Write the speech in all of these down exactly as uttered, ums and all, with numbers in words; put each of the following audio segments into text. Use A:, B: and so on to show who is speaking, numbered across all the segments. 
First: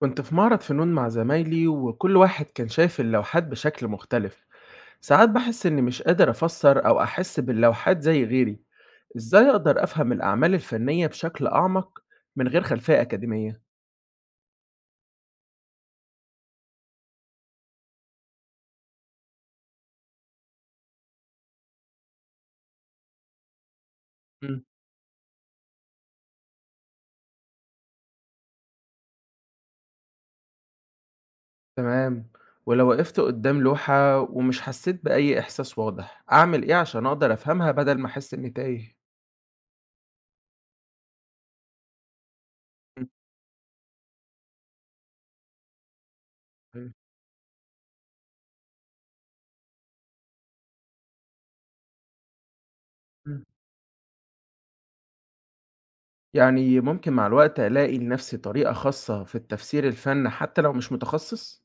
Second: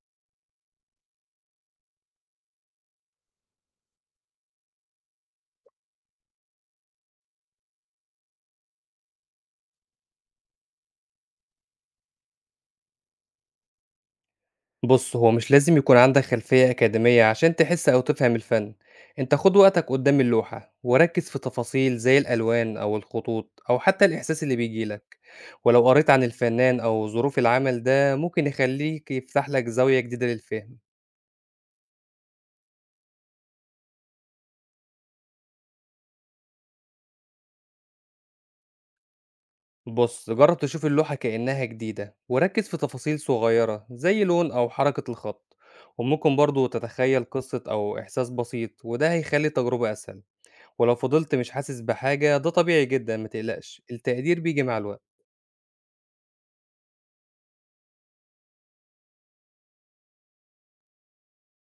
A: كنت في معرض فنون مع زمايلي، وكل واحد كان شايف اللوحات بشكل مختلف. ساعات بحس إني مش قادر أفسر أو أحس باللوحات زي غيري. إزاي أقدر أفهم الأعمال الفنية بشكل أعمق من غير خلفية أكاديمية؟
B: بُص، هو مش لازم يكون عندك خلفية أكاديمية عشان تحس أو تفهم الفن، أنت خُد وقتك قدّام اللوحة، وركّز في تفاصيل زي الألوان أو الخطوط أو حتى الإحساس اللي
A: مم.
B: بييجي لك، ولو قريت عن الفنان أو ظروف العمل ده ممكن يخلّيك يفتح لك زاوية جديدة للفهم.
A: تمام. ولو وقفت قدام لوحة ومش حسيت بأي إحساس واضح، أعمل إيه عشان أقدر أفهمها بدل ما أحس إني تايه؟
B: بُص، جرّب تشوف اللوحة كإنها جديدة، وركّز في
A: مم.
B: تفاصيل صغيرة زي لون أو حركة الخط، وممكن برضه
A: أيوة.
B: تتخيل قصة أو إحساس بسيط وده هيخلّي التجربة أسهل. ولو فضلت مش حاسس بحاجة ده طبيعي جدًا ما
A: مم.
B: تقلقش، التقدير بييجي مع الوقت.
A: يعني ممكن مع الوقت ألاقي لنفسي طريقة خاصة في التفسير الفن حتى لو مش متخصص؟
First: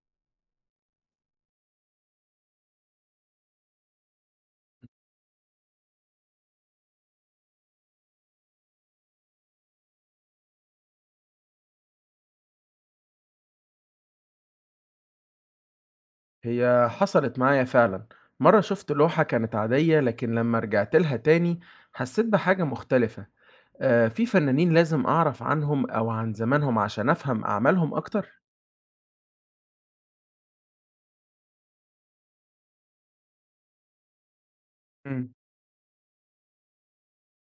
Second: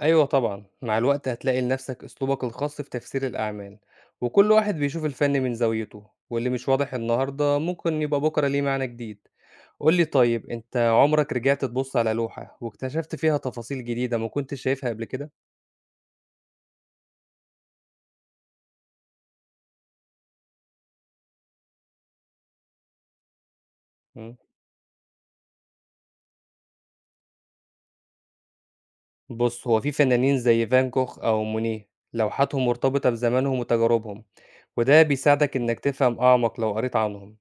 B: أيوه طبعًا، مع الوقت هتلاقي لنفسك أسلوبك الخاص في تفسير الأعمال، وكل واحد بيشوف الفن من زاويته، واللي مش واضح النهارده ممكن يبقى بكرة ليه معنى جديد. قُل لي طيب أنت عمرك رجعت تبُص على لوحة واكتشفت فيها تفاصيل جديدة ما كنتش شايفها قبل كده؟
A: هي حصلت معايا فعلا. مرة شفت لوحة كانت عادية، لكن لما رجعت لها تاني حسيت بحاجة مختلفة. آه، في
B: إمم.
A: فنانين لازم أعرف عنهم أو عن زمانهم عشان أفهم أعمالهم أكتر؟
B: بُص، هو في فنانين زي فان كوخ أو مونيه لوحاتهم مرتبطة بزمانهم وتجاربهم. وده
A: امم.
B: بيساعدك إنك تفهم أعمق لو قريت عنهم.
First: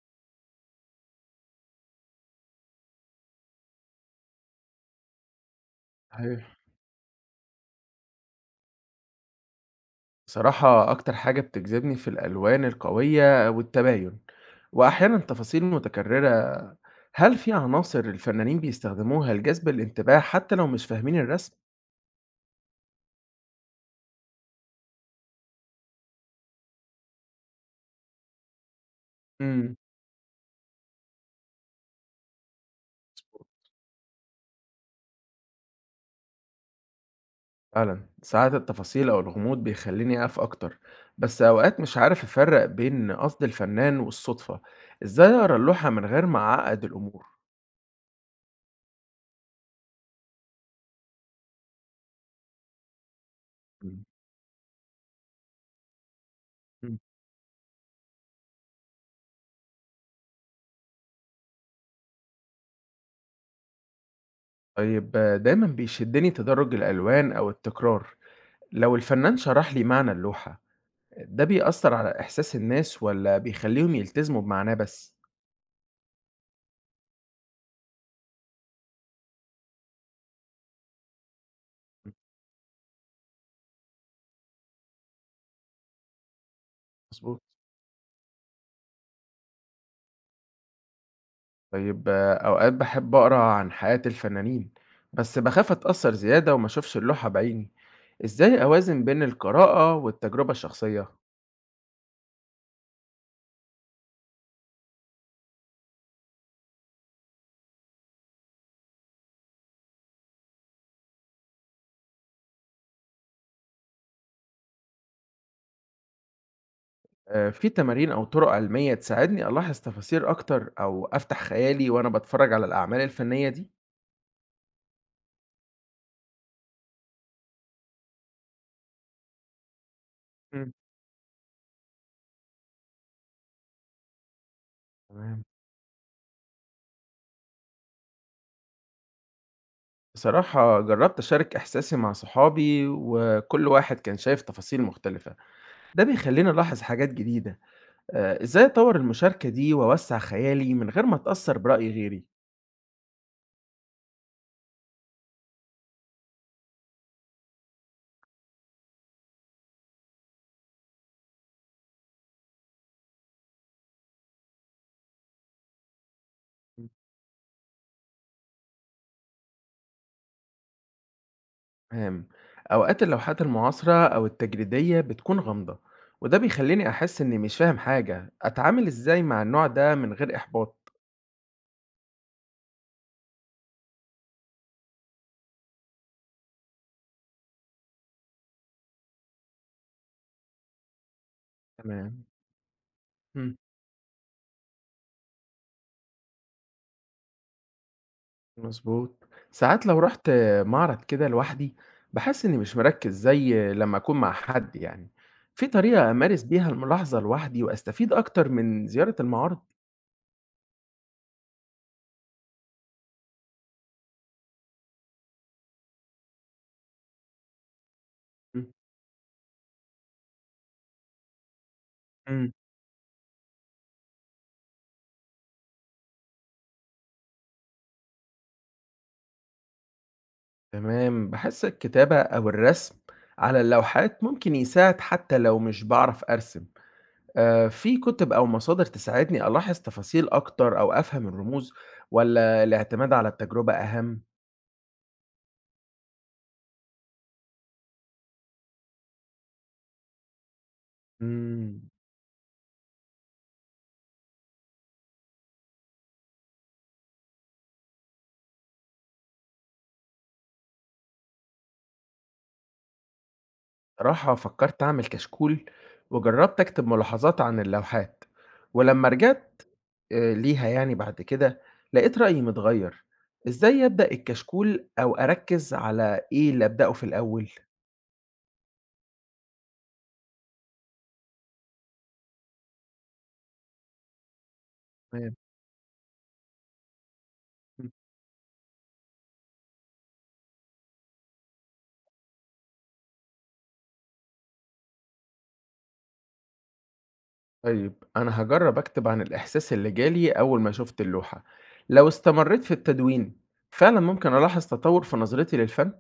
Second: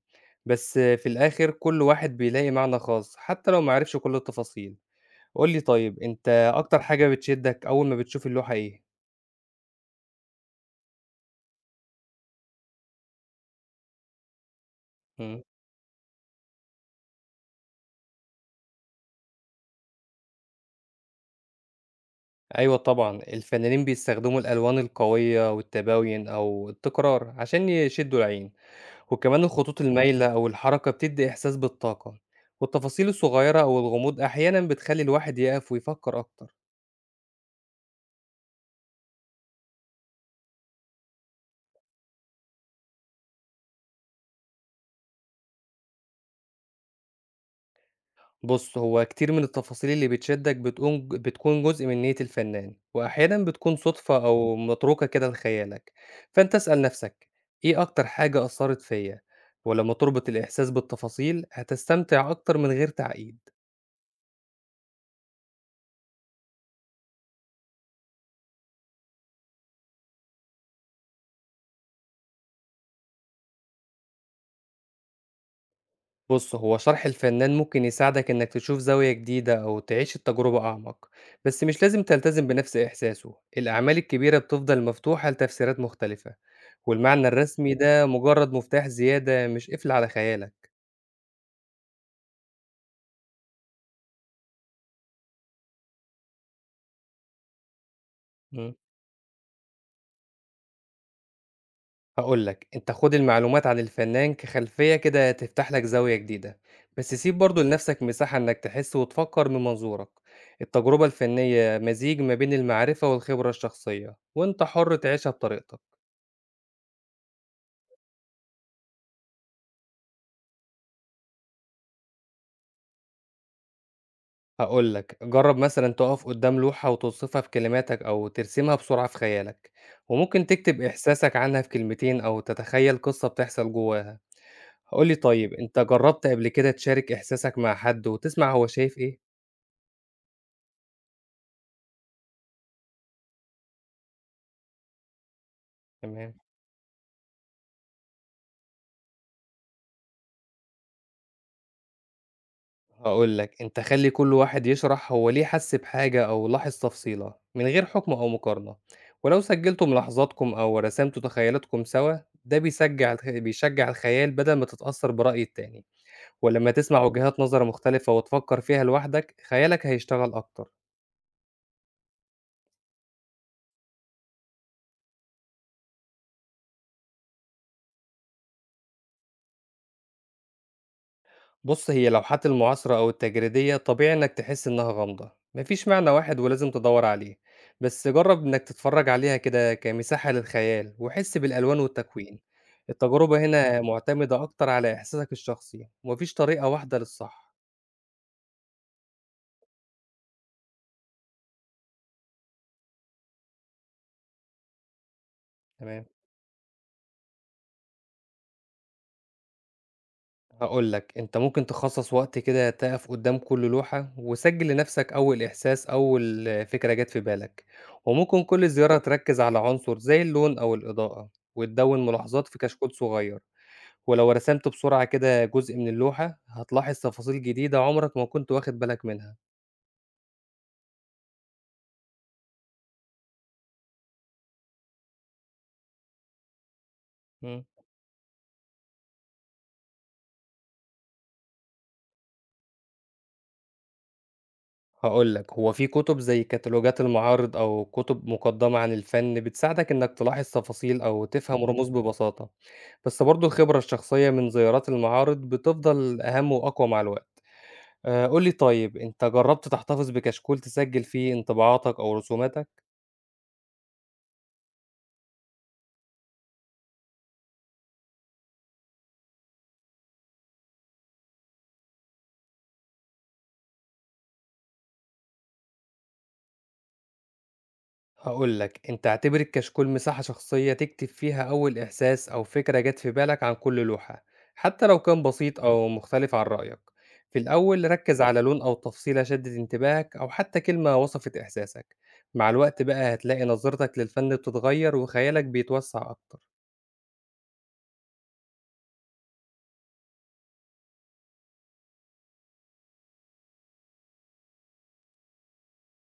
B: بس في الآخر كل واحد بيلاقي معنى خاص حتى لو معرفش كل التفاصيل. قولي طيب أنت
A: صحيح.
B: أكتر حاجة بتشدك أول ما بتشوف اللوحة إيه؟
A: صراحة أكتر حاجة بتجذبني في الألوان القوية والتباين، وأحيانا
B: مم.
A: تفاصيل متكررة. هل في عناصر الفنانين بيستخدموها لجذب الانتباه حتى لو مش فاهمين الرسم؟
B: أيوة طبعا الفنانين بيستخدموا الألوان القوية والتباين أو التكرار عشان يشدوا العين، وكمان
A: امم.
B: الخطوط المايلة أو الحركة بتدي إحساس بالطاقة، والتفاصيل الصغيرة أو الغموض أحيانا بتخلي الواحد يقف ويفكر أكتر.
A: فعلا ساعات التفاصيل أو الغموض بيخليني أقف أكتر، بس أوقات مش عارف أفرق بين قصد الفنان والصدفة. إزاي أقرأ اللوحة من غير ما أعقد الأمور؟
B: بُص، هو كتير من التفاصيل اللي بتشدّك بتقوم بتكون جزء من نيّة الفنّان، وأحيانًا بتكون
A: مم.
B: صُدفة إمم. أو متروكة كده لخيالك، فأنت اسأل
A: مم.
B: نَفْسك إيه أكتر حاجة أثّرت فيّا؟ ولمّا تربط الإحساس بالتفاصيل هتستمتع أكتر من غير تعقيد.
A: طيب آه، دايما بيشدني تدرج الألوان أو التكرار. لو الفنان شرح لي معنى اللوحة، ده بيأثر على إحساس الناس ولا بيخليهم يلتزموا بمعناه بس؟
B: بُص، هو شرح الفنّان ممكن يساعدك إنّك تشوف زاوية جديدة أو تعيش التجربة أعمق، بس مش لازم
A: مم.
B: تلتزم بنَفْس إحساسه، الأعمال الكبيرة بتفضل مفتوحة لتفسيرات مختلفة، والمعنى
A: مظبوط.
B: الرسمي ده مجرّد مفتاح زيادة مش قفل على خيالك.
A: طيب آه، أوقات بحب أقرأ عن حياة الفنانين، بس بخاف أتأثر زيادة وما أشوفش اللوحة بعيني. إزاي
B: إمم،
A: أوازن بين القراءة والتجربة الشخصية؟
B: هاقول لك، أنت خُد المعلومات عن الفنان كخلفية كده تفتح لك زاوية جديدة، بس سيب برضه لنفسك مساحة إنك تحس وتفكّر من منظورك، التجربة الفنية مزيج ما بين المعرفة والخبرة الشخصية، وأنت حُر تعيشها بطريقتك.
A: آه، في تمارين أو طرق علمية تساعدني ألاحظ تفاصيل أكتر أو أفتح خيالي وأنا بتفرج على الأعمال الفنية دي؟
B: هاقول لك جرّب مثلًا تقف قدّام لوحة وتوصفها بكلماتك أو ترسمها بسرعة في خيالك، وممكن
A: مم.
B: تكتب إحساسك عنها في كلمتين أو تتخيل قصة بتحصل جواها. قُل لي
A: تمام.
B: طيب أنت جرّبت قبل كده تشارك إحساسك مع حد وتسمع هو شايف إيه؟
A: بصراحة جربت أشارك إحساسي مع صحابي، وكل واحد كان شايف تفاصيل مختلفة. ده
B: تمام.
A: بيخليني ألاحظ حاجات جديدة. آه، إزاي أطور المشاركة دي وأوسع خيالي من غير ما أتأثر برأي غيري؟
B: هاقول لك، أنت خلّي كل واحد يشرح هو ليه حَس بحاجة أو لاحظ تفصيلة، من غير حكم أو مقارنة، ولو سجّلتوا ملاحظاتكم أو رسمتوا تخيلاتكم سوا، ده بيسجّع الخ بيشجّع الخيال بدل ما تتأثّر برأي التاني، ولمّا تسمع وجهات نظر مختلفة وتفكّر فيها لوحدك، خيالك هيشتغل أكتر.
A: تمام. أوقات اللوحات المعاصرة أو التجريدية بتكون غامضة، وده بيخليني أحس إني مش فاهم حاجة. أتعامل إزاي مع النوع ده من غير إحباط؟
B: بُص، هي لوحات المعاصرة أو التجريدية طبيعي إنك تحس إنها غامضة، ما فيش معنى واحد ولازم تدوّر عليه، بس جرّب إنك تتفرّج عليها كده كمساحة للخيال وحِس بالألوان
A: تمام.
B: والتكوين، التجربة
A: مم.
B: هنا مُعتمدة أكتر على إحساسك الشخصي وما فيش طريقة واحدة للصح.
A: مظبوط. ساعات لو رحت معرض كده لوحدي، بحس إني مش مركز زي لما أكون مع حد. يعني في
B: تمام،
A: طريقة أمارس بيها الملاحظة لوحدي وأستفيد أكتر من زيارة المعارض؟
B: هاقول لك أنت ممكن تخصّص وقت كده تقف قدّام كل لوحة وسجّل لنفسك أول إحساس، أول فكرة جات في بالك، وممكن
A: مم.
B: كل زيارة تركّز على عنصر زي اللون أو الإضاءة وتدوّن ملاحظات
A: مم.
B: في كشكول صغير. ولو رسمت بسرعة كده جزء من اللوحة، هتلاحظ تفاصيل جديدة عمرك ما كنت واخد بالك منها.
A: تمام، بحس الكتابة أو الرسم على اللوحات ممكن يساعد حتى لو مش بعرف أرسم.
B: مم.
A: آآ في كُتب أو مصادر تساعدني ألاحظ تفاصيل أكتر أو أفهم الرموز، والّا الاعتماد على التجربة أهم؟
B: هاقول لك، هو في كتب زي كتالوجات المعارض أو كتب مقدمة عن الفن بتساعدك إنك تلاحظ تفاصيل أو تفهم
A: إمم.
B: رموز ببساطة، بس برضه الخبرة الشخصية من زيارات المعارض بتفضل أهم وأقوى مع الوقت. آه، قول لي طيب، أنت جربت تحتفظ بكشكول تسجل فيه انطباعاتك أو رسوماتك؟
A: بصراحة فكّرت أعمل كشكول، وجرّبت أكتب ملاحظات عن اللوحات، ولمّا رجعت آآ ليها يعني بعد كده، لقيت رأيي متغيّر. إزاي أبدأ الكشكول أو أركّز على إيه اللي أبدأه في الأول؟
B: هاقول لك أنت اعتبر الكشكول مساحة شخصية تكتب فيها أول إحساس أو فكرة جت في بالك عن كل لوحة، حتى لو كان
A: تمام.
B: بسيط أو مختلف عن رأيك. في الأول ركز على لون أو تفصيلة شدت انتباهك أو حتى كلمة وصفت إحساسك، مع الوقت بقى هتلاقي نظرتك للفن بتتغير وخيالك بيتوسع أكتر.
A: طيب أنا هجرب أكتب عن الإحساس اللي جالي أول ما شفت اللوحة. لو استمريت في التدوين، فعلا ممكن ألاحظ تطور في نظرتي للفن.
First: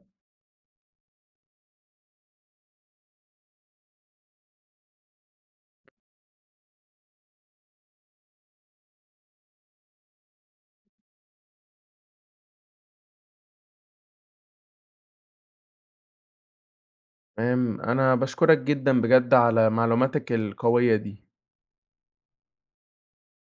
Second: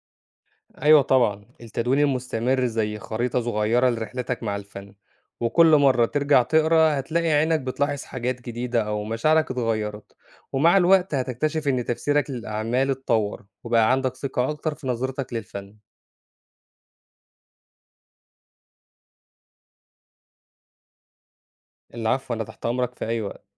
B: أيوه طبعًا، التدوين المستمر زي خريطة صغيرة لرحلتك مع الفن، وكل مرة ترجع تقرا هتلاقي عينك بتلاحظ حاجات جديدة أو مشاعرك اتغيرت، ومع الوقت هتكتشف إن تفسيرك للأعمال اتطور، وبقى عندك ثقة أكتر في نظرتك للفن.
A: تمام، أنا بشكرك جدا بجد على معلوماتك القوية دي.
B: العفو، أنا تحت أمرك في أي وقت.